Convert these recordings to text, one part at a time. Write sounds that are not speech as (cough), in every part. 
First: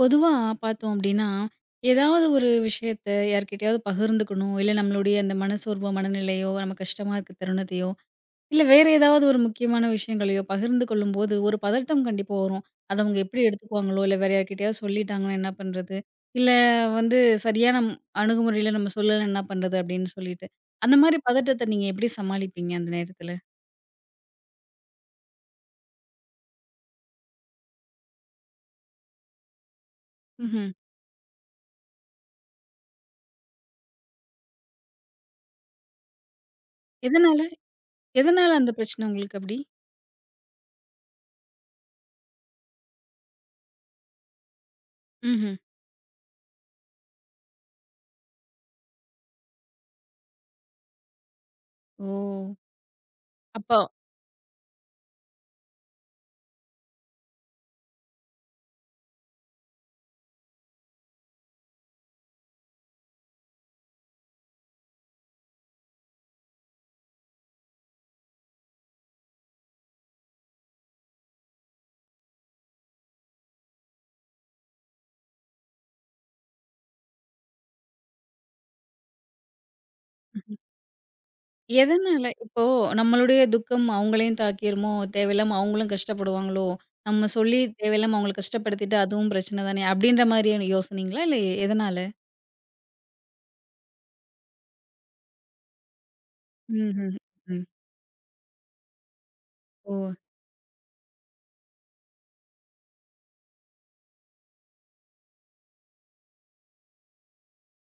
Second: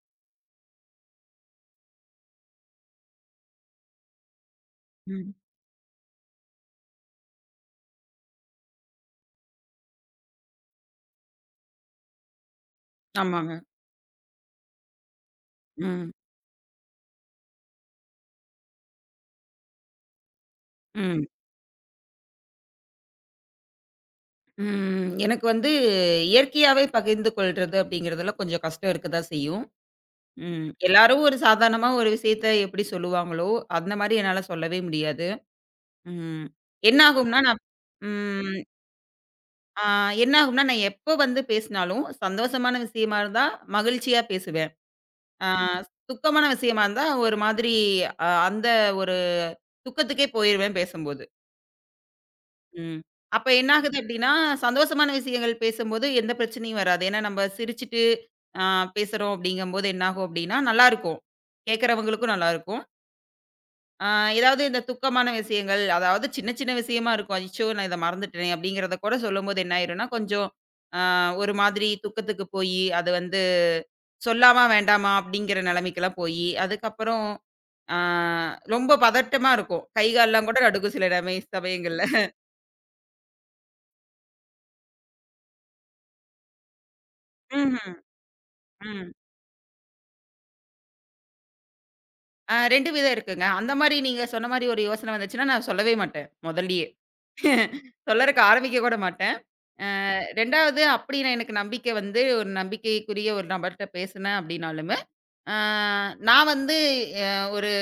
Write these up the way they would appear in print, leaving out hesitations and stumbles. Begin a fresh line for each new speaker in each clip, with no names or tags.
பொதுவா பார்த்தோம் அப்டின்னா, ஏதாவது ஒரு விஷயத்த யார்கிட்டயாவது பகிர்ந்துக்கணும். இல்ல நம்மளுடைய அந்த
ம்.
மனசோர்வோ, மனநிலையோ, நம்ம கஷ்டமா இருக்க தருணத்தையோ, இல்ல வேற ஏதாவது ஒரு முக்கியமான விஷயங்களையோ பகிர்ந்து கொள்ளும்போது, ஒரு பதட்டம் கண்டிப்பா வரும். அத அவங்க எப்டி
ஆமாங்க.
எடுத்துக்குவாங்களோ, இல்ல வேற யார்கிட்டயாவது சொல்லிட்டாங்கன்னா என்ன பண்றது?
ம்.
இல்ல வந்து சரியான அணுகுமுறையில நம்ம சொல்லல என்ன பண்றது? அப்டின்னு சொல்லிட்டு. அந்த மாரி
ம்.
பதட்டத்த நீங்க எப்டி சமாளிப்பீங்க அந்த நேரத்துல?
ம். எனக்கு வந்து இயற்கையாவே பகிர்ந்து கொள்றது அப்படிங்கிறதுல கொஞ்சம் கஷ்டம் இருக்க தான் செய்யும். ம்.
ம்ஹ்ம்.
எல்லாரும் ஒரு சாதாரணமா ஒரு விஷயத்த எப்படி சொல்லுவாங்களோ, அந்த மாரி என்னால சொல்லவே முடியாது. ம். என்ன ஆகும்னா
எதனால?
நான்
எதனால
ம்.
அந்த பிரச்சன உங்களுக்கு அப்டி?
ஆ என்ன ஆகும்னா, நான் எப்ப வந்து பேசினாலும் சந்தோஷமான விஷயமா இருந்தா மகிழ்ச்சியா பேசுவேன். ஆ
ம்ஹ்ம்.
துக்கமான விஷயமா இருந்தா ஒரு மாதிரி அந்த ஒரு துக்கத்துக்கே போயிருவேன் பேசும்போது.
ஓ!
ம். அப்ப என்ன
அப்ப
ஆகுது அப்டின்னா, சந்தோஷமான விஷயங்கள் பேசும்போது எந்த பிரச்சனையும் வராது. ஏன்னா நம்ம சிரிச்சுட்டு அ பேசுறோம் அப்டிங்கும்போது என்னாகும் அப்டின்னா, நல்லாருக்கும். கேட்கறவங்களுக்கும் நல்லாருக்கும். அ ஏதாவது இந்த துக்கமான விஷயங்கள், அதாவது சின்ன சின்ன விஷயமா இருக்கும். "அச்சோ! நான் இத மறந்துட்டேனே" அப்டிங்கிறத கூட சொல்லும்போது என்ன ஆயிரும்னா, கொஞ்சம் அ ஒரு மாதிரி துக்கத்துக்கு போயி, அது வந்து சொல்லாமா, வேண்டாமா அப்டிங்கிற நெலைமைக்கெல்லாம் போயி, அதுக்கப்புறம் அ ரொம்ப பதட்டமா இருக்கும். கை, கால்லாம் கூட நடுங்கும் சில நேரம் சமயங்கள்ல.
எதனால? இப்போ நம்மளுடைய துக்கம் அவங்களையும் தாக்கிருமோ? தேவையில்லாம அவங்களும் கஷ்டப்படுவாங்களோ? நம்ம சொல்லி
ம்ஹ்ம்.
தேவையில்லாம அவங்கள கஷ்டப்படுத்திட்டு
ம்.
அதுவும் பிரச்சனை தானே! அப்படின்ற மாரியான யோசனைங்களா? இல்ல எதனால?
2 விதம் இருக்குங்க. அந்த மாரி நீங்க சொன்ன மாரி ஒரு யோசனை வந்துச்சுன்னா, நான் சொல்லவே மாட்டேன், மொதல்லயே.
ம்ஹ்ம். ம்.
சொல்லறக்கு ஆரம்பிக்க கூட மாட்டேன். அ
ஓ!
2வது அப்படி நான் எனக்கு நம்பிக்கை வந்து ஒரு நம்பிக்கைக்குரிய ஒரு நபர்ட்ட பேசுனேன் அப்படின்னாலுமே, அ நான் வந்து அ ஒரு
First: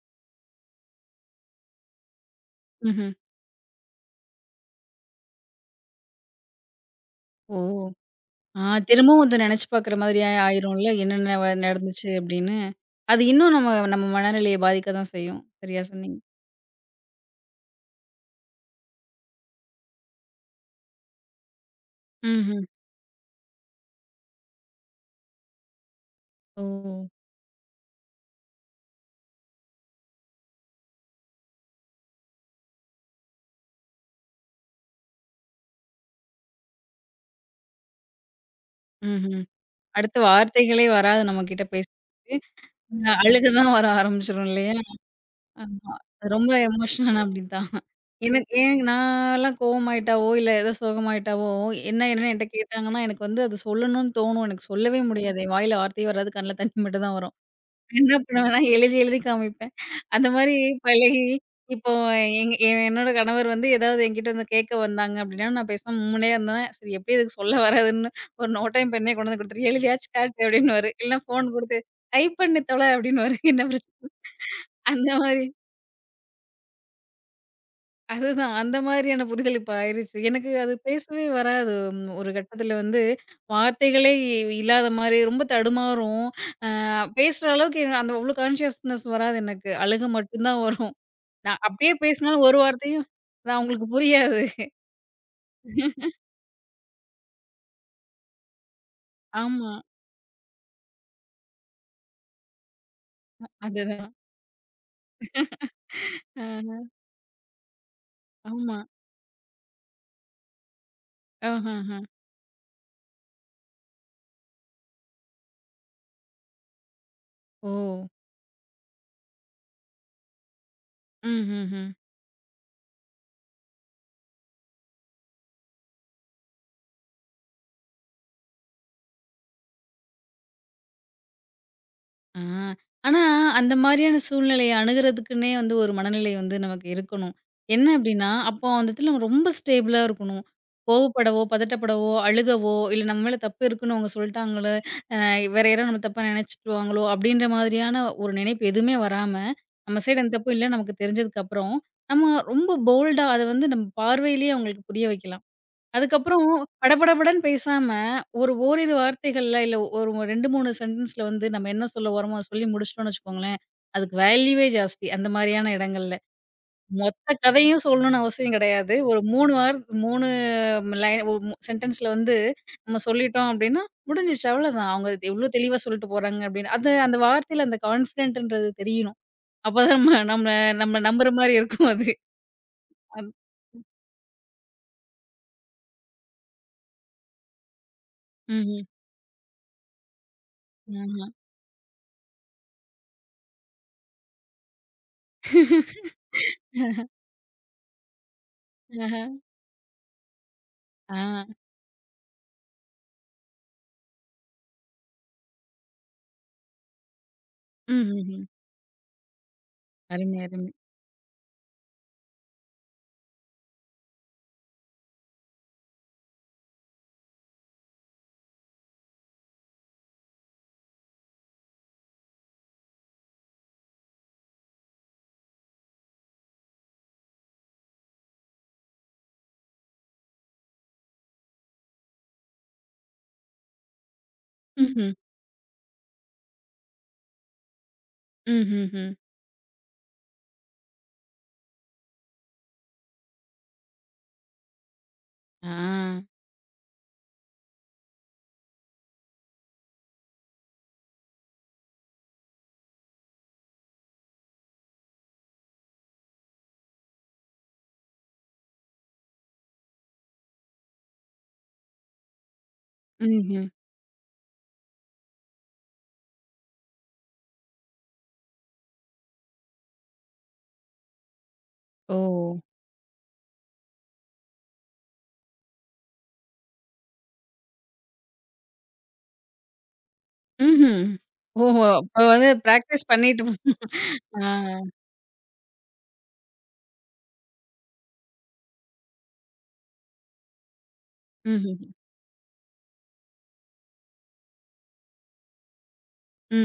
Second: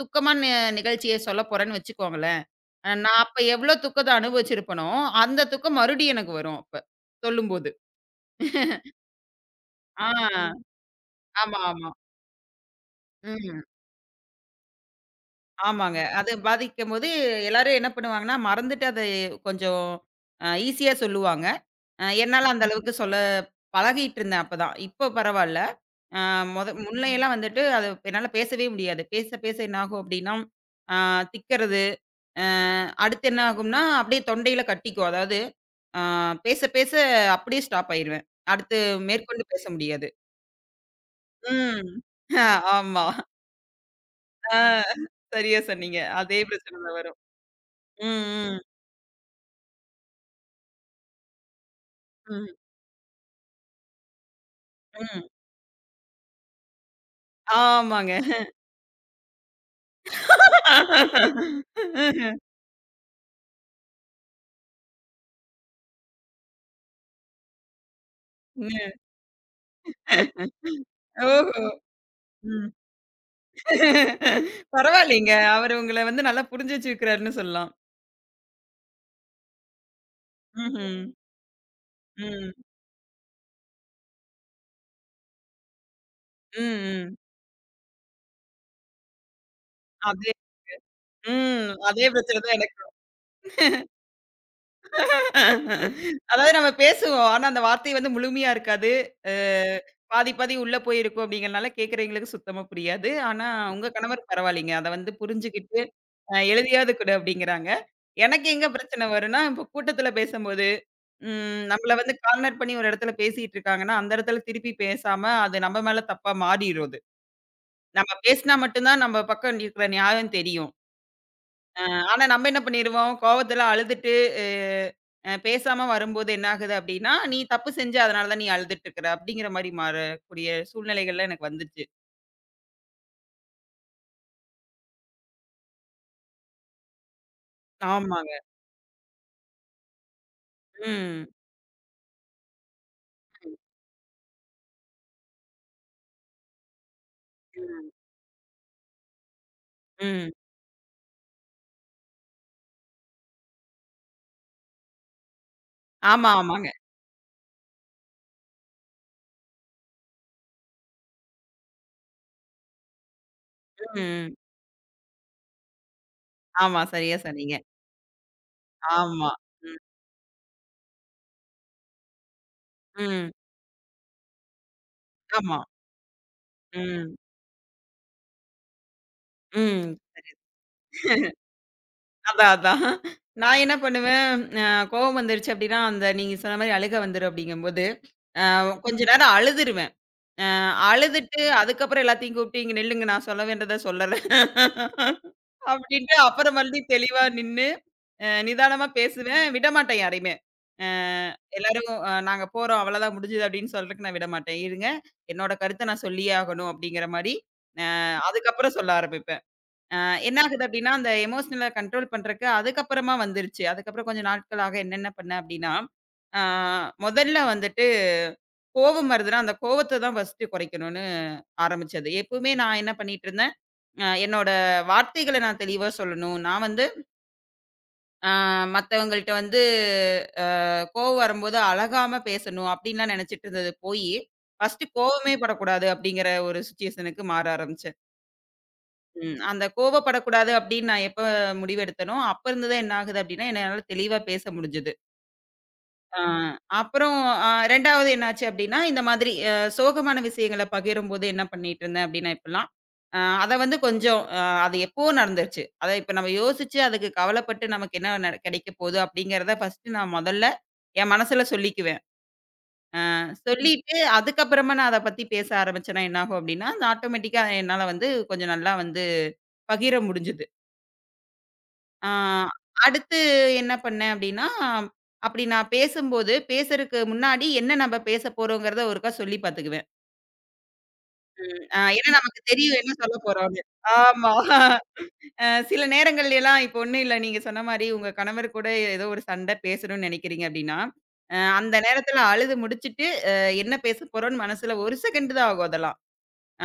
துக்கமான நி நிகழ்ச்சிய சொல்ல போறேன்னு வச்சுக்கோங்களேன்,
ம்ஹ்ம்.
நான் அப்ப எவ்வளோ துக்கத்த அனுபவிச்சிருப்பனோ, அந்த துக்கம் மறுபடியும் எனக்கு வரும் அப்ப,
ஓ!
சொல்லும்போது.
ஆ, திரும்பவும் அத நெனச்சு பாக்குற
ஆ,
மாதிரியா ஆயிரும்ல. என்னென்ன
ஆமா, ஆமா.
நடந்துச்சு அப்படின்னு. அது இன்னும்
ம்.
நம்ம நம்ம மனநிலைய பாதிக்க தான் செய்யும். சரியா
ஆமாங்க.
சொன்னீங்க.
அது பாதிக்கும்போது எல்லாரும் என்ன பண்ணுவாங்கன்னா, மறந்துட்டு அதை கொஞ்சம் ஈஸியா சொல்லுவாங்க. என்னால
ம்ஹ்ம்.
அந்த அளவுக்கு (laughs) சொல்ல பழகிட்டு இருந்தேன் அப்பதான். இப்போ பரவால்ல. அ
ஓ!
மொத முன்னையெல்லாம் வந்துட்டு அது என்னால பேசவே முடியாது. பேச, பேச என்னாகும் அப்டின்னா, அ திக்கிறது. அ அடுத்து என்ன ஆகும்னா, அப்படியே தொண்டையில கட்டிக்கும். அதாவது அ பேச, பேச அப்படியே ஸ்டாப் ஆயிருவேன். அடுத்து
ம்ஹ்ம்.
மேற்கொண்டு பேச முடியாது.
அடுத்த வார்த்தைகளே வராது நம்மகிட்ட
ம்.
பேசுறதுக்கு.
(laughs) ஆமா.
அழுக தான் வர ஆரம்பிச்சுரும்
ஆ
இல்லையா?
சரியா
ஆமா.
சொன்னீங்க. அதே
ரொம்ப
பிரச்சனை தான் வரும்.
எமோஷனல் அப்படிதான்.
ம்,
எனக்கு
ம்.
ஏன் நான்லாம் கோவமாயிட்டாவோ, இல்ல ஏதோ சோகமாயிட்டாவோ, என்ன என்னன்னு என்ட்ட
ம்.
கேட்டாங்கன்னா, எனக்கு வந்து அது சொல்லணும்னு தோணும். எனக்கு சொல்லவே
ம்.
முடியாது. என் வாயில வார்த்தையே வராது. கண்ல தண்ணி மட்டும் தான் வரும். என்ன
ஆமாங்க.
பண்ணுவேன்னா, எழுதி எழுதி காமிப்பேன். அந்த மாரி பழகி இப்போ
(laughs)
எங் என்னோட கணவர் வந்து ஏதாவது என்கிட்ட வந்து கேட்க வந்தாங்க அப்படின்னா, நான் பேசாம உம்முனே இருந்தேன். சரி எப்படியும் இதுக்கு சொல்ல வராதுன்னு ஒரு நோட் டைம் பெண்ணே கொண்டு வந்து குடுத்துரு. எழுதியாச்சு காட்டு அப்படின்னுவாரு. இல்ல ஃபோன்
ஓஹோ!
குடுத்து டைப் பண்ணி
ம்.
தொல அப்படின்னுவாரு. என்ன பிரச்சனை? அந்த
பரவாயில்லைங்க.
மாரி
அவரு உங்கள வந்து நல்லா புரிஞ்சு வச்சுக்கிறாருன்னு சொல்லலாம்.
அதுதான். அந்த மாதிரியான புரிதல் இப்ப ஆயிருச்சு. எனக்கு அது
ம்ஹ்ம்.
பேசவே வராது. ஒரு
ம்.
கட்டத்தில வந்து வார்த்தைகளே இல்லாத மாரி ரொம்ப தடுமாறும். அ
ம், ம்.
பேசுற அளவுக்கு அந்த அவ்ளோ கான்ஷியஸ்னஸ் வராது எனக்கு. அழுக
அதே
மட்டும் தான் வரும். நான் அப்படியே
அதே பிரச்சனை
பேசினாலும்
தான்
ஒரு
எனக்கு.
வார்த்தையும் அது அவங்களுக்கு புரியாது.
அதாவது நம்ம பேசுவோம். ஆனா அந்த வார்த்தை வந்து முழுமையா இருக்காது. அ
ஆமா.
பாதி பாதி உள்ள போயிருக்கும் அப்படிங்கிறனால கேட்கிறவங்களுக்கு சுத்தமா புரியாது. ஆனா உங்க
அதுதான்.
கணவர் பரவாயில்லைங்க. அத வந்து புரிஞ்சுகிட்டு
அ
எழுதியாவது குடு அப்படிங்கிறாங்க. எனக்கு எங்க
ஆமா.
பிரச்சனை வரும்னா, இப்போ கூட்டத்தில பேசும்போது,
ஆஹஹ.
நம்மள வந்து கார்னர் பண்ணி ஒரு இடத்துல பேசிட்டு இருக்காங்கன்னா, அந்த இடத்துல திருப்பி பேசாம அது நம்ம மேல தப்பா மாறிரும் அது.
ஓ!
நம்ம பேசினா மட்டும் தான் நம்ம பக்கம் இருக்கிற நியாயம் தெரியும்.
ம்ஹ்ஹ்ம்.
அ ஆனா நம்ம என்ன பண்ணிருவோம், கோவத்தில அழுதுட்டு அ அ பேசாம வரும்போது என்ன ஆகுது அப்படின்னா, "நீ தப்பு செஞ்ச அதனால தான் நீ அழுதுட்டு இருக்கிற" அப்படிங்கிற மாரி மாறக்கூடிய சூழ்நிலைகள்லாம் எனக்கு வந்துச்சு.
ஆ. ஆனா, அந்த மாரியான சூழ்நிலைய அணுகுறதுக்குன்னே வந்து ஒரு மனநிலை வந்து நமக்கு இருக்கணும். என்ன அப்டின்னா,
ஆமாங்க.
அப்போ அந்த இடத்துல நம்ம ரொம்ப ஸ்டேபிளா இருக்கணும்.
ம்.
கோவப்படவோ, பதட்டப்படவோ, அழுகவோ, இல்ல நம்ம மேல
ம்.
தப்பு இருக்குன்னு அவங்க சொல்ட்டாங்களே, அ வேற யாரோ நம்ம தப்பா நெனச்சுட்டுருவாங்களோ அப்டின்ற மாதிரியான ஒரு நினைப்பு எதுவுமே வராம, நம்ம சைடு
ம்.
அந்த தப்பு இல்லன்னு நமக்கு தெரிஞ்சதுக்கப்புறம், நம்ம ரொம்ப போல்டா அத வந்து நம்ம பார்வையிலேயே அவங்களுக்கு புரிய வைக்கலாம்.
ஆமா,
அதுக்கப்புறம்
ஆமாங்க.
படபடபடன்னு பேசாம, ஒரு ஓரிரு வார்த்தைகள்ல, இல்ல ஒரு 2, 3 சென்டென்ஸ்ல வந்து நம்ம என்ன சொல்ல வரோமோ, அத சொல்லி முடிச்சுட்டோம்னு வச்சுக்கோங்களேன்,
ம்.
அதுக்கு
ம்.
வேல்யூவே ஜாஸ்தி. அந்த மாரியான இடங்கள்ல.
ஆமா. சரியா
மொத்த
சொன்னீங்க.
கதையும் சொல்லணும்னு அவசியம் கிடையாது. ஒரு
ஆமா.
3 வார்
ம்.
3 லைன் ஒரு சென்டென்ஸ்ல வந்து நம்ம
ம்.
சொல்லிட்டோம் அப்டின்னா, முடிஞ்சிச்சு அவ்வளோதான். அவங்க எவ்ளோ
ஆமா.
தெளிவா சொல்லிட்டு போறாங்க அப்டின்னு. அது
ம்.
அந்த வார்த்தையில அந்த கான்ஃபிடன்ட்ன்றது தெரியணும். அப்பதான்
ம்.
நம்ம நம்ம நம்ம நம்புற மாரி இருக்கும் அது.
அதான், அதான்.
அந்
நான் என்ன பண்ணுவேன், அ கோவம் வந்துருச்சு அப்டின்னா, அந்த நீங்க சொன்ன மாரி அழுக வந்துரும் அப்டிங்கும்போது, அ
ம்ஹ்ம்.
கொஞ்ச நேரம் அழுதுருவேன். அ
ஆமா.
அழுதுட்டு அதுக்கப்புறம் எல்லாத்தையும் கூப்பிட்டு, "இங்க நில்லுங்க நான் சொல்ல வேண்டத சொல்லல"
ஆஹ. (laughs)
அப்டின்ட்டு அப்புறம் மறுபடியும் தெளிவா நின்னு, நிதானமா பேசுவேன். விடமாட்டேன் யாரையுமே. அ
ஆ.
எல்லாரும் "நாங்க போறோம் அவ்வளோதான் முடிஞ்சுது" அப்டின்னு சொல்றதுக்கு நான் விடமாட்டேன். "இருங்க, என்னோட கருத்த நான் சொல்லியே ஆகணும்" அப்டிங்கிற மாரி, அ
ம்ஹ்ம்.
அதுக்கப்புறம் சொல்ல ஆரம்பிப்பேன். அ என்ன
அருமை,
ஆகுது
அருமை.
அப்டின்னா, அந்த எமோஷனல கண்ட்ரோல் பண்றக்கு அதுக்கப்புறமா வந்துருச்சு. அதுக்கப்புறம் கொஞ்சம் நாட்களாக என்னென்ன பண்ணேன் அப்டின்னா, ஆ முதல்ல வந்துட்டு கோவம் வருதுன்னா, அந்த கோவத்த தான் ஃபர்ஸ்ட்டு குறைக்கணும்னு ஆரம்பிச்சது. எப்பவுமே நான் என்ன பண்ணிட்டுருந்தேன், என்னோட வார்த்தைகள நான் தெளிவா சொல்லணும். நான் வந்து ஆ மத்தவங்கள்ட்ட வந்து அ கோவம் வரும்போது அழகாம பேசணும் அப்டின்லாம் நெனச்சிட்டு இருந்தது போயி, ஃபர்ஸ்ட்டு
ம்ஹ்ம்.
கோவமே படக்கூடாது அப்டிங்கிற ஒரு சிச்சுவேஷனுக்கு மாற ஆரம்பிச்சேன்.
ம்ஹ்ஹ்ம்.
ம். அந்த கோவப்படக்கூடாது அப்படின்னு நான் எப்ப முடிவெடுத்தேனோ, அப்ப இருந்து தான் என்ன ஆகுது அப்படின்னா, என்னால தெளிவா பேச முடிஞ்சது.
ஆ.
ஆ அப்புறம் 2வது என்னாச்சு அப்படின்னா, இந்த மாதிரி சோகமான விஷயங்கள பகிரும்போது என்ன பண்ணிட்டுருந்தேன் அப்படின்னா இப்பல்லாம், அ அத வந்து கொஞ்சம் அ அது எப்பவோ நடந்துருச்சு. அத இப்ப நம்ம யோசிச்சு அதுக்கு கவலைப்பட்டு நமக்கு என்ன நட கிடைக்க போகுது அப்படிங்கிறத ஃபர்ஸ்ட்டு நான் முதல்ல என் மனசுல சொல்லிக்குவேன். அ
ம்ஹ்ம்.
சொல்லிட்டு அதுக்கப்புறமா நான் அத பத்தி பேச ஆரம்பிச்சேன்னா என்னாகும் அப்படின்னா, அது ஆட்டோமேட்டிக்கா என்னால வந்து கொஞ்சம் நல்லா வந்து பகிர முடிஞ்சது. ஆ
ஓ!
அடுத்து என்ன பண்ணேன் அப்படின்னா, அப்படி நான் பேசும்போது, பேசுறதுக்கு முன்னாடி என்ன நம்ம பேச போறோங்கிறத ஒருக்கா சொல்லி பார்த்துக்குவேன்.
ம்ஹ்ம்.
ம்.
ஓஹோ!
ஏன்னா
அப்ப
நமக்கு
வந்து
தெரியும் என்ன
பிராக்டிஸ்
சொல்ல
பண்ணிட்டு
போறோம்ன்னு. ஆமா.
ஆ.
அ சில நேரங்கள்ல எல்லாம் இப்போ ஒண்ணும் இல்ல. நீங்க சொன்ன மாரி உங்க கணவர் கூட ஏதோ ஒரு சண்டை பேசணும்னு நெனைக்கிறீங்க அப்படின்னா, அந்த
ம்ஹ்ஹ்ம்.
நேரத்துல அழுது முடிச்சுட்டு, என்ன பேச போறோம்ன்னு மனசுல 1 செகண்ட் தான் ஆகும் அதெல்லாம்.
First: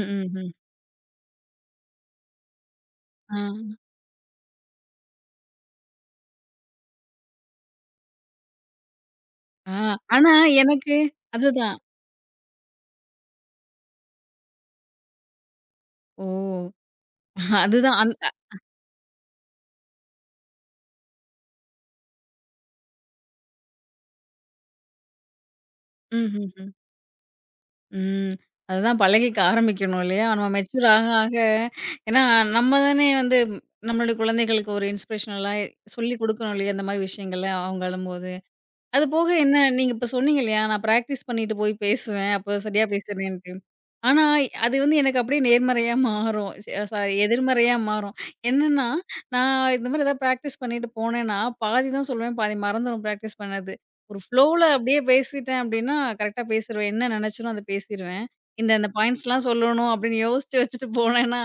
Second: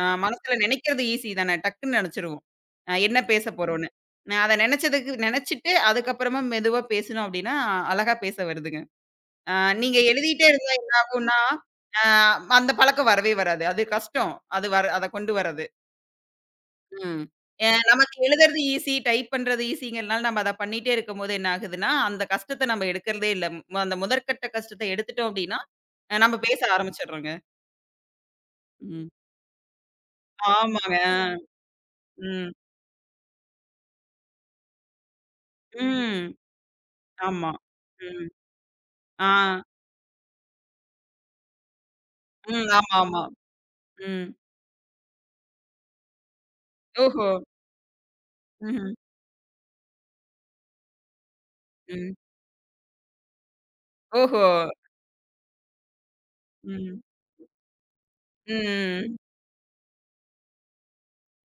ம்ஹ்ம்.
மனசுல நினைக்கிறது ஈஸி தானே. டக்குன்னு நினைச்சிருவோம். என்ன
ஆ,
பேச போறோம்ன்னு. நான் அத நினைச்சதுக்கு நினைச்சுட்டு அதுக்கப்புறமா மெதுவா பேசினோம் அப்டின்னா, அழகா பேச வருதுங்க. ஆ
ஆ.
நீங்க
ஆனா
எழுதிட்டே இருந்தா என்ன
எனக்கு
ஆகும்னா,
அதுதான்.
ஆ அந்த பழக்கம் வரவே வராது. அது கஷ்டம். அது வர அத கொண்டு வர்றது.
ஓ!
ம்.
அதுதான். அந்
நமக்கு
அ
எழுதுறது ஈஸி, டைப் பண்றது ஈஸிங்கிறனால நம்ம அத பண்ணிட்டே இருக்கும்போது என்ன ஆகுதுன்னா, அந்த கஷ்டத்த நம்ம எடுக்கிறதே இல்ல. அந்த முதற்கட்ட கஷ்டத்த எடுத்துட்டோம் அப்டின்னா, நம்ம பேச
ம்ஹ்ஹ்ம்.
ஆரம்பிச்சுடுறோங்க.
ம். அதுதான்
ம்.
பழகிக்க ஆரம்பிக்கணும் இல்லையா? நம்ம மெச்சூர்
ஆமாங்க.
ஆக ஆக ஏன்னா
ம்.
நம்ம தானே வந்து நம்மளுடைய குழந்தைகளுக்கு ஒரு இன்ஸ்பிரேஷனலா சொல்லிக்
ம்.
குடுக்கணும் இல்லையா? இந்த மாரி விஷயங்கள்ல
ஆமா.
அவங்க
ம்.
அழும்போது. அது போக
ஆ.
என்ன நீங்க இப்ப சொன்னீங்க இல்லையா, நான் பிராக்டிஸ் பண்ணிட்டு போய் பேசுவேன். அப்போ
ம்.
சரியா
ஆமா, ஆமா.
பேசுறேன்ட்டு. ஆனா,
ம்.
அது வந்து எனக்கு அப்படியே நேர்மறையா மாறும். சாரி,
ஓஹோ!
எதிர்மறையா மாறும். என்னன்னா,
ம்ஹ்ம்.
நான் இந்த மாரி ஏதாவது பிராக்டிஸ் பண்ணிட்டு போனேன்னா, பாதி தான்
ம்.
சொல்லுவேன், பாதி மறந்துரும் பிராக்டிஸ் பண்ணது. ஒரு
ஓஹோ!
ஃப்ளோல அப்படியே பேசிட்டேன் அப்படின்னா, கரெக்ட்டா பேசிருவேன்.
ம்.
என்ன நினைச்சேனோ அத பேசிருவேன். இந்த இந்த
ம்.
பாயிண்ட்ஸ்லாம் சொல்லணும் அப்படின்னு யோசிச்சு வச்சுட்டு போனேன்னா,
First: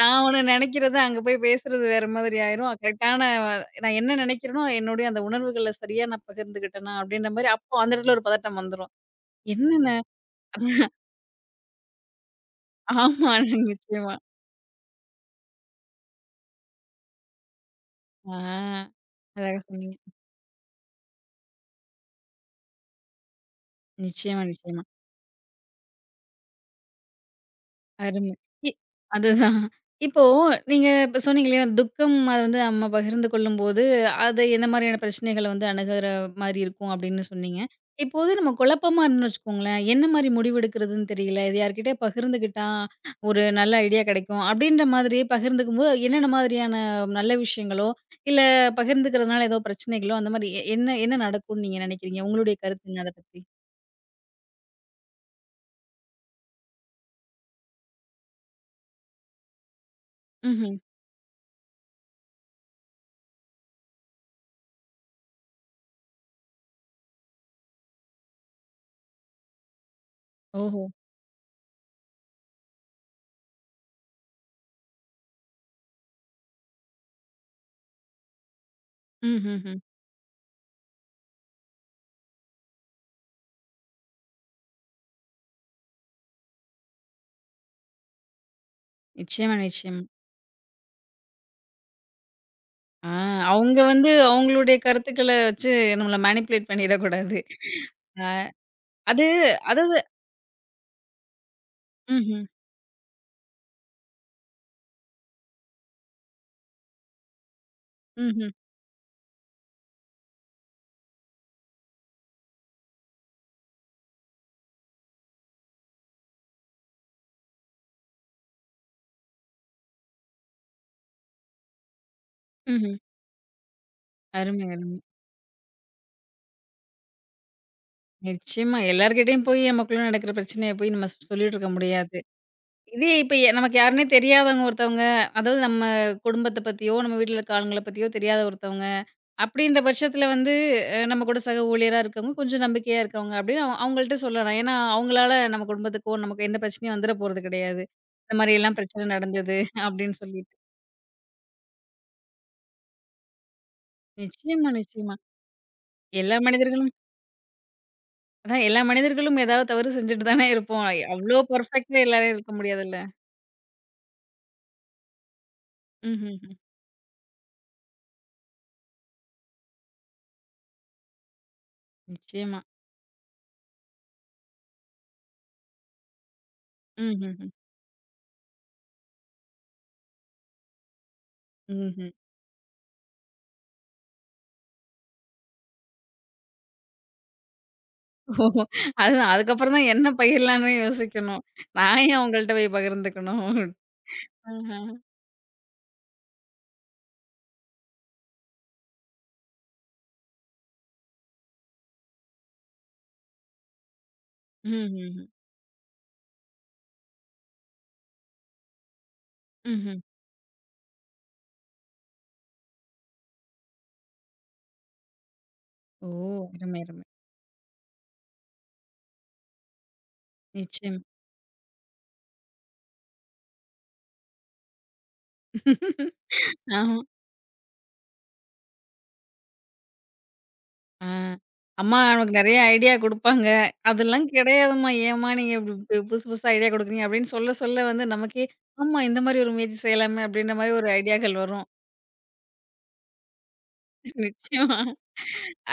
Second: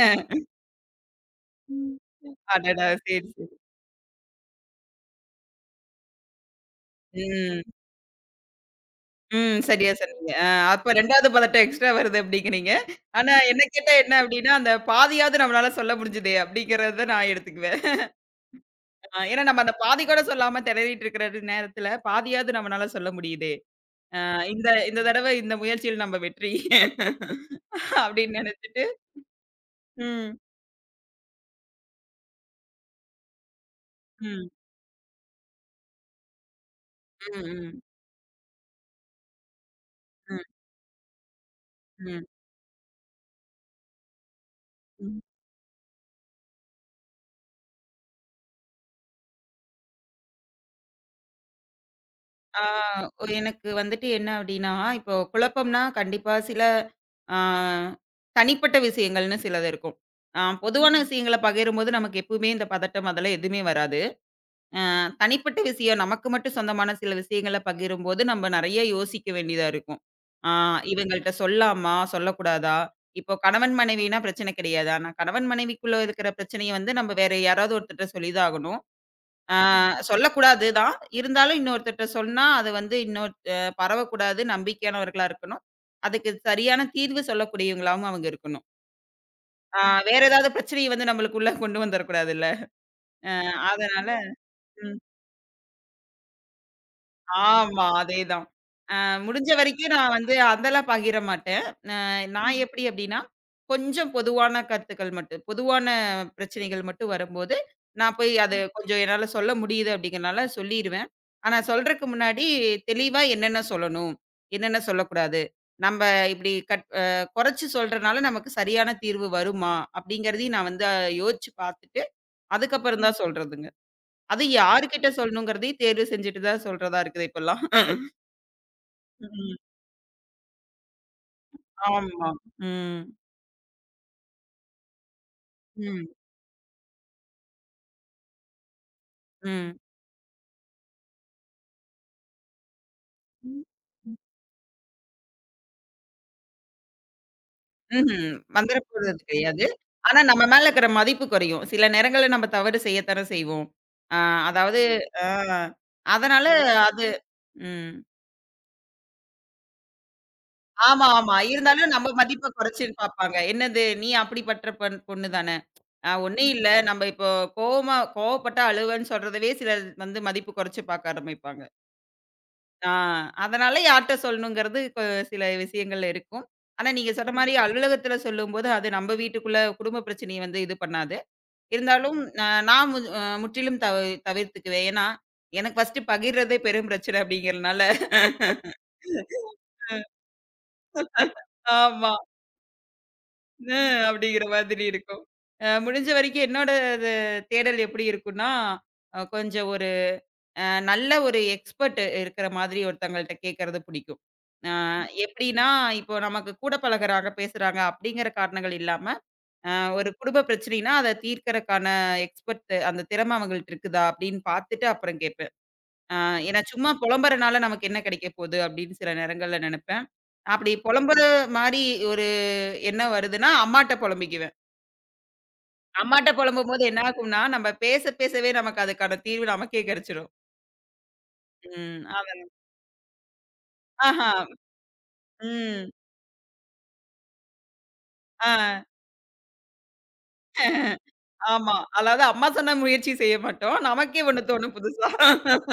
நான் ஒண்ணு நினைக்கிறது அங்க போய் பேசுறது
ம்.
வேற மாதிரி ஆயிரும்.
அடடா! சரி,
கரெக்ட்டான
சரி.
நான் என்ன நினைக்கிறேனோ, என்னுடைய அந்த உணர்வுகள சரியா நான் பகிர்ந்துக்கிட்டேனா, அப்படின்ற மாரி
ம்.
அப்போ அந்த இடத்துல ஒரு பதட்டம் வந்துரும்.
ம்.
என்னென்ன
சரியா சொன்னீங்க. அப்ப 2வது பதட்டம் எக்ஸ்ட்ரா வருது அப்படிங்கிறீங்க.
ஆமா
ஆனா என்ன கேட்டா
நிச்சயமா.
என்ன அப்படின்னா, அந்த பாதியாவது நம்மளால சொல்ல முடிஞ்சுதே அப்படிங்கிறத நான் எடுத்துக்குவேன்.
ஆ
ஏன்னா
அழகா
நம்ம அந்த
சொன்னீங்க.
பாதி கூட சொல்லாம திணறிட்டு இருக்கிற நேரத்துல பாதியாவது நம்மனால சொல்ல முடியுதே.
நிச்சயமா,
இந்த
நிச்சயமா.
இந்த தடவ இந்த முயற்சியில் நம்ம வெற்றி (laughs)
அருமை.
அப்படின்னு
இ
நினைச்சுட்டு
அதுதான். இப்போ
ம்.
நீங்க இப்ப சொன்னீங்க இல்லையா? துக்கம் அது வந்து நம்ம பகிர்ந்து கொள்ளும்போது, அது
ம்.
என்ன மாரியான பிரச்சனைகள வந்து அணுகுற மாரி இருக்கும் அப்படின்னு சொன்னீங்க.
ம்.
இப்போது நம்ம குழப்பமா இருந்தோம்னு வச்சுக்கோங்களேன், என்ன மாரி
ம்.
முடிவெடுக்கிறதுன்னு தெரியல. இது யார்கிட்டயா
ம்.
பகிர்ந்துக்கிட்டா ஒரு நல்ல ஐடியா கிடைக்கும். அப்படின்ற மாதிரி
ம்.
பகிர்ந்துக்கும்போது, என்னென்ன மாதிரியான நல்ல விஷயங்களோ, இல்ல பகிர்ந்துக்கிறதுனால ஏதோ பிரச்சனைகளோ, அந்த மாரி என்ன என்ன நடக்கும்னு நீங்க நினைக்கிறீங்க? உங்களுடைய
ஆ
கருத்து என்ன அத பத்தி?
எனக்கு வந்துட்டு என்ன அப்டின்னா, இப்போ குழப்பம்னா கண்டிப்பா சில ஆ தனிப்பட்ட விஷயங்கள்னு சிலது இருக்கும்.
ம்ஹ்ம்.
பொதுவான விஷயங்கள பகிரும்போது நமக்கு எப்பவுமே இந்த பதட்டம் அதெல்லாம் எதுவுமே வராது. ஆ, தனிப்பட்ட விஷயம் நமக்கு மட்டும் சொந்தமான சில விஷயங்கள பகிரும்போது நம்ம நெறைய யோசிக்க வேண்டியதா இருக்கும். ஆ
ஓஹோ!
இவங்கள்ட்ட சொல்லாமா? சொல்லக்கூடாதா? இப்போ கணவன் மனைவினா பிரச்சனை கிடையாது. ஆனா கணவன் மனைவிக்குள்ள இருக்கிற பிரச்சனைய வந்து நம்ம வேற யாராவது ஒருத்தர்ட்ட சொல்லி தான் ஆகணும். ஆ
ம்ஹ்ஹ்ம்.
சொல்லக்கூடாது தான். இருந்தாலும் இன்னொருத்தர்ட்ட சொன்னா, அது வந்து இன்னொரு பரவக்கூடாது. நம்பிக்கையானவர்களா இருக்கணும். அதுக்கு சரியான தீர்வு சொல்லக்கூடியவங்களாவும் அவங்க இருக்கணும்.
நிச்சயமா,
ஆ
நிச்சயமா.
வேற ஏதாவது பிரச்சனைய வந்து நம்மளுக்குள்ள கொண்டு வந்துரக்கூடாதுல்ல.
ஆ,
அ
அவங்க
அதனால
வந்து அவங்களுடைய
ம்.
கருத்துக்கள வச்சு நம்மள மேனிபுலேட் பண்ணிடக்கூடாது.
ஆமா.
அ
அதேதான்.
அது
முடிஞ்ச வரைக்கும்
அதாவது
நான் வந்து அதெல்லாம் பகிர மாட்டேன். அ
ம்ஹ்ம்,
நான் ம். எப்படி அப்படின்னா, கொஞ்சம் பொதுவான கருத்துக்கள் மட்டும் பொதுவான பிரச்சனைகள் மட்டும் வரும்போது, நான் போய்
ம்ஹ்ம்,
அது ம். கொஞ்சம் என்னால சொல்ல முடியுது அப்படிங்கிறனால சொல்லிருவேன். ஆனா சொல்றக்கு முன்னாடி தெளிவா என்னென்ன சொல்லணும்? என்னென்ன சொல்லக்கூடாது? நம்ப இப்படி கட் அ குறைச்சு சொல்றனால நமக்கு சரியான தீர்வு வருமா? அப்படிங்கிறதையும் நான் வந்து யோசிச்சு பார்த்துட்டு,
ம்ஹ்ம்.
அதுக்கப்புறம் ம். தான் சொல்றதுங்க. அது ம்.
அருமை, அருமை.
யார்கிட்ட சொல்லணுங்கிறதையும் தேர்வு செஞ்சுட்டு தான் சொல்றதா இருக்குது இப்பல்லாம்.
நிச்சயமா எல்லார்கிட்டயும் போய் நமக்குள்ள நடக்கிற பிரச்சனைய போய் நம்ம சொல்லிட்டு இருக்க முடியாது.
ஆமா. ம்.
இதே இப்ப நமக்கு யாருன்னே தெரியாதவங்க ஒருத்தவங்க, அதாவது நம்ம
ம்.
குடும்பத்த பத்தியோ, நம்ம வீட்ல இருக்க ஆளுங்கள பத்தியோ தெரியாத ஒருத்தவங்க
ம்.
அப்படின்ற பட்சத்தில வந்து அ நம்ம கூட சக ஊழியரா இருக்கவங்க, கொஞ்சம் நம்பிக்கையா இருக்கவங்க
ம்.
அப்படின்னு அவங்கள்ட்ட சொல்லலாம். ஏன்னா, அவங்களால நம்ம குடும்பத்துக்கோ, நமக்கு எந்த பிரச்சனையும் வந்துற போறது கிடையாது.
ம்ஹ்ம்.
இந்த மாரி
வந்துற
எல்லாம் பிரச்சனை
போறது
நடந்தது
கிடையாது.
அப்படின்னு
ஆனா நம்ம
சொல்லிட்டு.
மேல இருக்கிற மதிப்பு குறையும். சில நேரங்கள்ல நம்ம தவறு செய்யத்தானே செய்வோம். ஆ
நிச்சயமா,
அதாவது
நிச்சயமா.
ஆ
எல்லா
அதனால
மனிதர்களும்
அது ம்.
அதான் எல்லா மனிதர்களும் ஏதாவது தவறு செஞ்சுட்டு தானே இருப்போம்.
ஆமா, ஆமா.
அவ்ளோ
இருந்தாலும்
பெர்ஃபெக்ட்டா
நம்ம
எல்லாரும்
மதிப்ப
இருக்க
குறைச்சு
முடியாதுல்ல.
பார்ப்பாங்க. என்னது நீ அப்படிப்பட்ட பண் பொண்ணு தானே.
ம்ஹ்ஹ்ம்.
ஒண்ணும் இல்ல நம்ம இப்போ கோவமா கோவப்பட்டா அழுவேன்னு சொல்றதவே சிலர் வந்து மதிப்பு குறைச்சு பார்க்க ஆரம்பிப்பாங்க.
நிச்சயமா.
ஆ அதனால யார்ட்ட சொல்லணுங்கிறது கொ சில விஷயங்கள் இருக்கும். ஆனா நீங்க சொன்ன
ம்ஹ்ஹ்ம்.
மாரி அலுவலகத்தில சொல்லும்போது, அது நம்ம வீட்டுக்குள்ள குடும்ப பிரச்சனைய வந்து இது பண்ணாது.
ம்ஹ்ம்.
இருந்தாலும் அ நான் மு அ முற்றிலும் தவிர்த்துக்குவேன். ஏன்னா, எனக்கு ஃபர்ஸ்ட்டு பகிர்றதே பெரும் பிரச்சனை அப்படிங்கிறனால.
ஓஹோ! அதுதான். அதுக்கப்புறம் தான் என்ன பகிரலான்னு யோசிக்கணும்.
(laughs)
நான்
ஆமா.
ஏன் அவங்கள்ட்ட போய் பகிர்ந்துக்கணும்?
அ அப்படிங்கிற
ஆஹ.
மாதிரி இருக்கும். முடிஞ்ச வரைக்கும் என்னோட இது தேடல் எப்படி இருக்கும்னா, அ கொஞ்சம் ஒரு அ நல்ல ஒரு எக்ஸ்பர்ட் இருக்கிற மாதிரி ஒருத்தங்கள்ட்ட கேட்கறது பிடிக்கும். ம்.
ம்ஹ்ஹ்ம்.
எப்படின்னா, இப்போ நமக்கு கூட பழகுறாங்க, பேசுறாங்க அப்படிங்கிற காரணங்கள் இல்லாம, அ
ம்ஹ்ம்.
ஒரு குடும்ப பிரச்சனைனா அத தீர்க்கறக்கான எக்ஸ்பர்ட் அந்த திறமை அவங்கள்ட்ட இருக்குதா அப்படின்னு பார்த்துட்டு அப்புறம் கேட்பேன்.
ஓ!
அ ஏன்னா
அருமை,
சும்மா
அருமை.
புலம்புறனால நமக்கு என்ன கிடைக்க போகுது அப்படின்னு சில நேரங்கள்ல நினைப்பேன். அப்படி
நிச்சயம்.
புலம்புற மாரி ஒரு எண்ணம் வருதுன்னா, அம்மாட்ட புலம்பிக்குவேன். அம்மாட்ட புலம்பும்போது
ஆமா.
என்ன ஆகும்னா, நம்ம பேச பேசவே நமக்கு அதுக்கான தீர்வு நமக்கே கிடைச்சிரும்.
ஆ. அம்மா
ம்.
நமக்கு
அதனா
நெறைய ஐடியா குடுப்பாங்க. அதெல்லாம்
ஆஹா.
கிடையாதும்மா. ஏம்மா நீங்க இப்டி
ம்.
புதுசு புதுசா ஐடியா குடுக்குறீங்க அப்டின்னு சொல்ல சொல்ல வந்து நமக்கே,
ஆ,
ஆமா இந்த மாரி ஒரு முயற்சி செய்யலாமே அப்டின்ற மாரி ஒரு ஐடியாக்கள் வரும்.
ஆமா. அதாவது அம்மா சொன்னா முயற்சி செய்ய மாட்டோம். நமக்கே ஒண்ணு தோணும்
நிச்சயமா.
புதுசா.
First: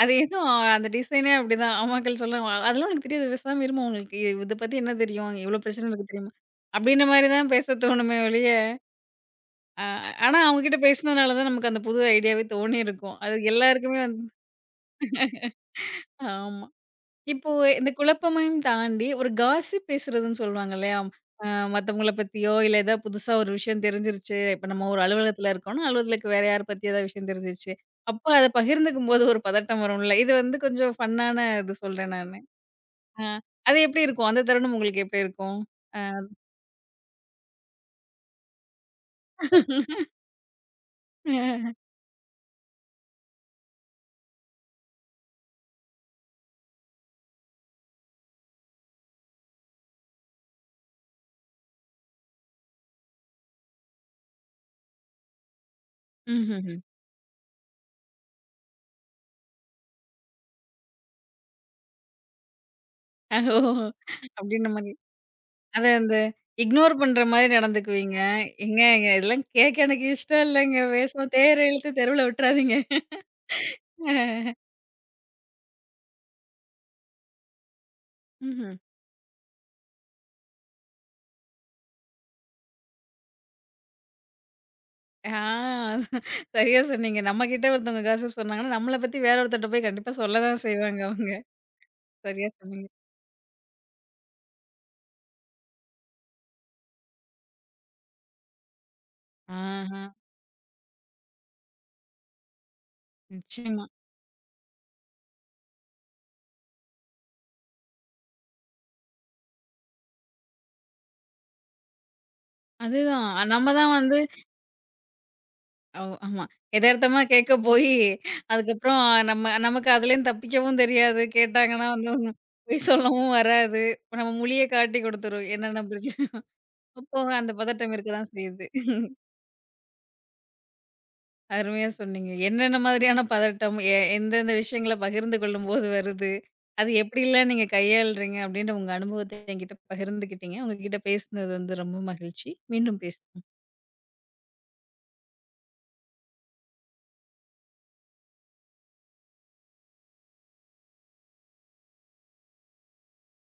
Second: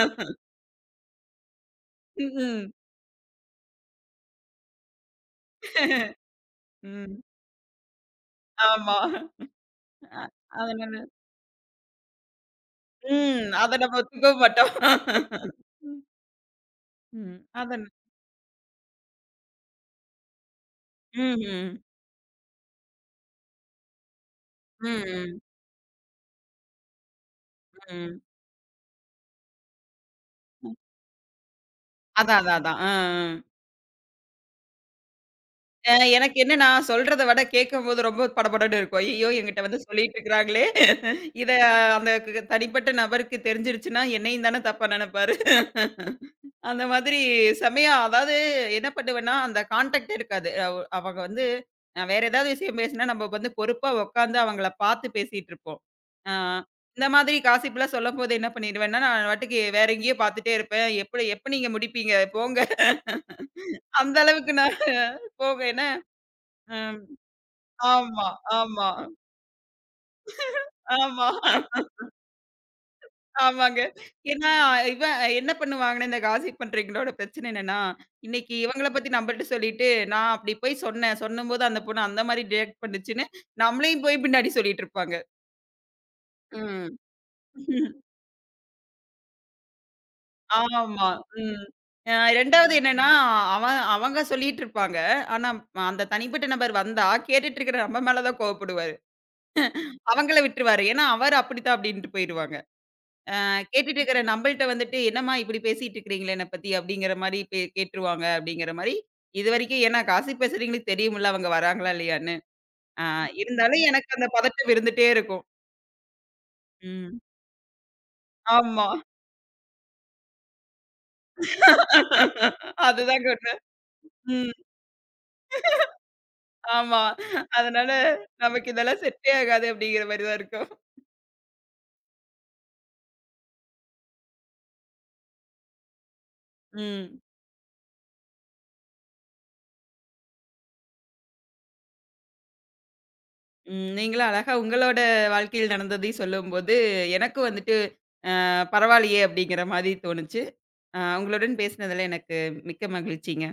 அது ஏதோ அந்த டிசைனே அப்டிதான். அம்மாக்கள் சொல்லுவாங்க.
ம்.
அதெல்லாம் உனக்கு தெரியாது. பேசாம இரும்மா, உங்களுக்கு இத பத்தி என்ன தெரியும்? இவ்ளோ பிரச்சனை இருக்கு தெரியுமா? அப்டின்ற
ம்.
மாரி தான் பேச தோணுமே ஒழிய,
ஆமா.
அ
அ
ஆனா அவங்க கிட்ட
அதனால
பேசினனால தான் நமக்கு அந்த புது ஐடியாவே தோணியிருக்கும். அது
ம். அத
எல்லாருக்குமே
நம்ம
வந்து
ஒத்துக்கவும் மாட்டோம். ம்.
ஆமா.
ம்.
இப்போ
அதன்
இந்த குழப்பமையும் தாண்டி, ஒரு காசிப் பேசுறதுன்னு சொல்லுவாங்க இல்லையா?
ம்,
அ
ம்.
மத்தவங்கள பத்தியோ, இல்ல ஏதாவது புதுசா ஒரு விஷயம் தெரிஞ்சிருச்சு. இப்ப நம்ம
ம்,
ஒரு
ம்,
அலுவலகத்துல இருக்கோம்னா, அலுவலகத்துக்கு வேற யார பத்தி ஏதாவது விஷயம் தெரிஞ்சிருச்சு.
ம்.
அப்ப அத பகிர்ந்துக்கும்போது ஒரு பதட்டம் வரும்ல. இது வந்து கொஞ்சம் ஃபன்னான இது சொல்றேன் நானு.
அதான், அதான், அதான். ஆ,
அ
ஆ.
அது எப்படி இருக்கும்? அந்த தருணம் உங்களுக்கு எப்படி இருக்கும்? அ
எனக்கு என்னன்னா சொல்றத விட கேட்கும்போது ரொம்ப படபடன்னு இருக்கும். ஐயய்யோ! என்கிட்ட வந்து சொல்லிட்டு இருக்கிறாங்களே! இத அந்த கு தனிப்பட்ட நபருக்கு தெரிஞ்சிருச்சுன்னா என்னையும் தானே தப்பா நெனைப்பாரு. அந்த மாதிரி செம்மையா அதாவது என்ன பண்ணுவேன்னா, அந்த கான்டாக்ட்டே இருக்காது. அவங்க வந்து நான் வேற ஏதாவது விஷயம் பேசினா, நம்ம வந்து பொறுப்பா உட்காந்து அவங்கள பார்த்து பேசிட்டுருப்போம். ஆ
ம்ஹ்ஹ்ம்.
இந்த மாதிரி காசிப்லாம் சொல்லம்போது என்ன பண்ணிடுவேன்னா, நான் பாட்டுக்கு வேற எங்கேயோ பார்த்துட்டே இருப்பேன். எப்படி எப்ப நீங்க முடிப்பீங்க போங்க.
ஓ!
அந்த அளவுக்கு
அப்படின்ற
நான்
மாரி.
போக என்ன
அந்த இக்னோர்
ம்.
பண்ற மாரி நடந்துக்குவீங்க.
ஆமா, ஆமா,
ஏங்க இதெல்லாம் கேட்க எனக்கு இஷ்டம் இல்லங்க. பேசாம
ஆமா.
தேர இழுத்து தெருவுல விட்டுறாதீங்க.
ஆமாங்க. ஏன்னா, இவன் என்ன பண்ணுவாங்கன்னா, இந்த காசிப் பண்றவைங்களோட பிரச்சனை என்னன்னா, இன்னைக்கு
ம்ஹ்ம்.
இவங்கள பத்தி நம்மள்ட்ட சொல்லிட்டு, நான் அப்படி போய் சொன்னேன். சொன்னம்போது அந்த பொண்ணு அந்த மாரி ரியாக்ட் பண்ணுச்சுன்னு, நம்மளையும் போய் பின்னாடி சொல்லிட்டு இருப்பாங்க.
ஆ, சரியா
ம்.
சொன்னீங்க. நம்மகிட்ட ஒருத்தவங்க காஸ்ஸிப் சொன்னாங்கன்னா, நம்மள பத்தி வேற ஒருத்தர்ட்ட போய் கண்டிப்பா சொல்ல தான் செய்வாங்க
ஆமா.
அவங்க.
ம்.
சரியா
2வது
சொன்னீங்க.
என்னன்னா, அவங்க சொல்லிட்டு இருப்பாங்க. ஆனா, அந்த தனிப்பட்ட நபர் வந்தா, கேட்டுட்டு இருக்கிற நம்ம மேல தான் கோவப்படுவாரு.
ஆஹா,
அவங்கள விட்டுருவாரு. ஏன்னா, அவர் அப்படித்தான் அப்படின்ட்டு போயிருவாங்க.
நிச்சயமா.
கேட்டுட்டு இருக்கிற நம்மள்ட்ட வந்துட்டு, "என்னம்மா இப்படி பேசிட்டு இருக்கிறீங்களே என்னை பத்தி" அப்படிங்கிற மாரி கேட்டுருவாங்க அப்படிங்கிற மாரி இதுவரைக்கும் ஏன்னா காசிப் பேசுறவங்களுக்கு தெரியும்ல அவங்க வராங்களா இல்லையான்னு. ஆ
அதுதான். நம்ம
இருந்தாலும்
தான்
எனக்கு
வந்து
அந்த பதட்டம் இருந்துட்டே இருக்கும்.
அவ் ஆமா. எதார்த்தமா
ம்.
கேட்க போயி,
ஆமா.
அதுக்கப்புறம் நமக்கு அதுலேருந்து தப்பிக்கவும் தெரியாது. கேட்டாங்கன்னா வந்து ஒண்ணும் பொய்
அதுதாங்க
சொல்லவும்
உண்மை.
வராது. இப்ப நம்ம
ம்.
மொழிய காட்டி குடுத்துரும். என்னென்ன பிரச்சனை
ஆமா.
அப்போ அந்த
அதனால
பதட்டம் இருக்க தான் செய்யுது.
நமக்கு இதெல்லாம் செட்டே ஆகாது அப்படிங்கிற மாரி தான் இருக்கும்.
அருமையா சொன்னீங்க. என்னென்ன மாதிரியான பதட்டம், எந்தெந்த விஷயங்கள பகிர்ந்து கொள்ளும்போது வருது? அது
ம்.
எப்படிலாம் நீங்க கையாள்றீங்க அப்படின்ற உங்க அனுபவத்த என்கிட்ட பகிர்ந்துக்கிட்டீங்க. உங்ககிட்ட பேசினது வந்து ரொம்ப மகிழ்ச்சி. மீண்டும் பேச
ம். நீங்களும் அழகா உங்களோட வாழ்க்கையில் நடந்ததையும் சொல்லும்போது, எனக்கும் வந்துட்டு பரவாயில்லையே அப்படிங்கிற மாரி தோணுச்சு. உங்களுடன் பேசினதுல எனக்கு மிக்க மகிழ்ச்சிங்க.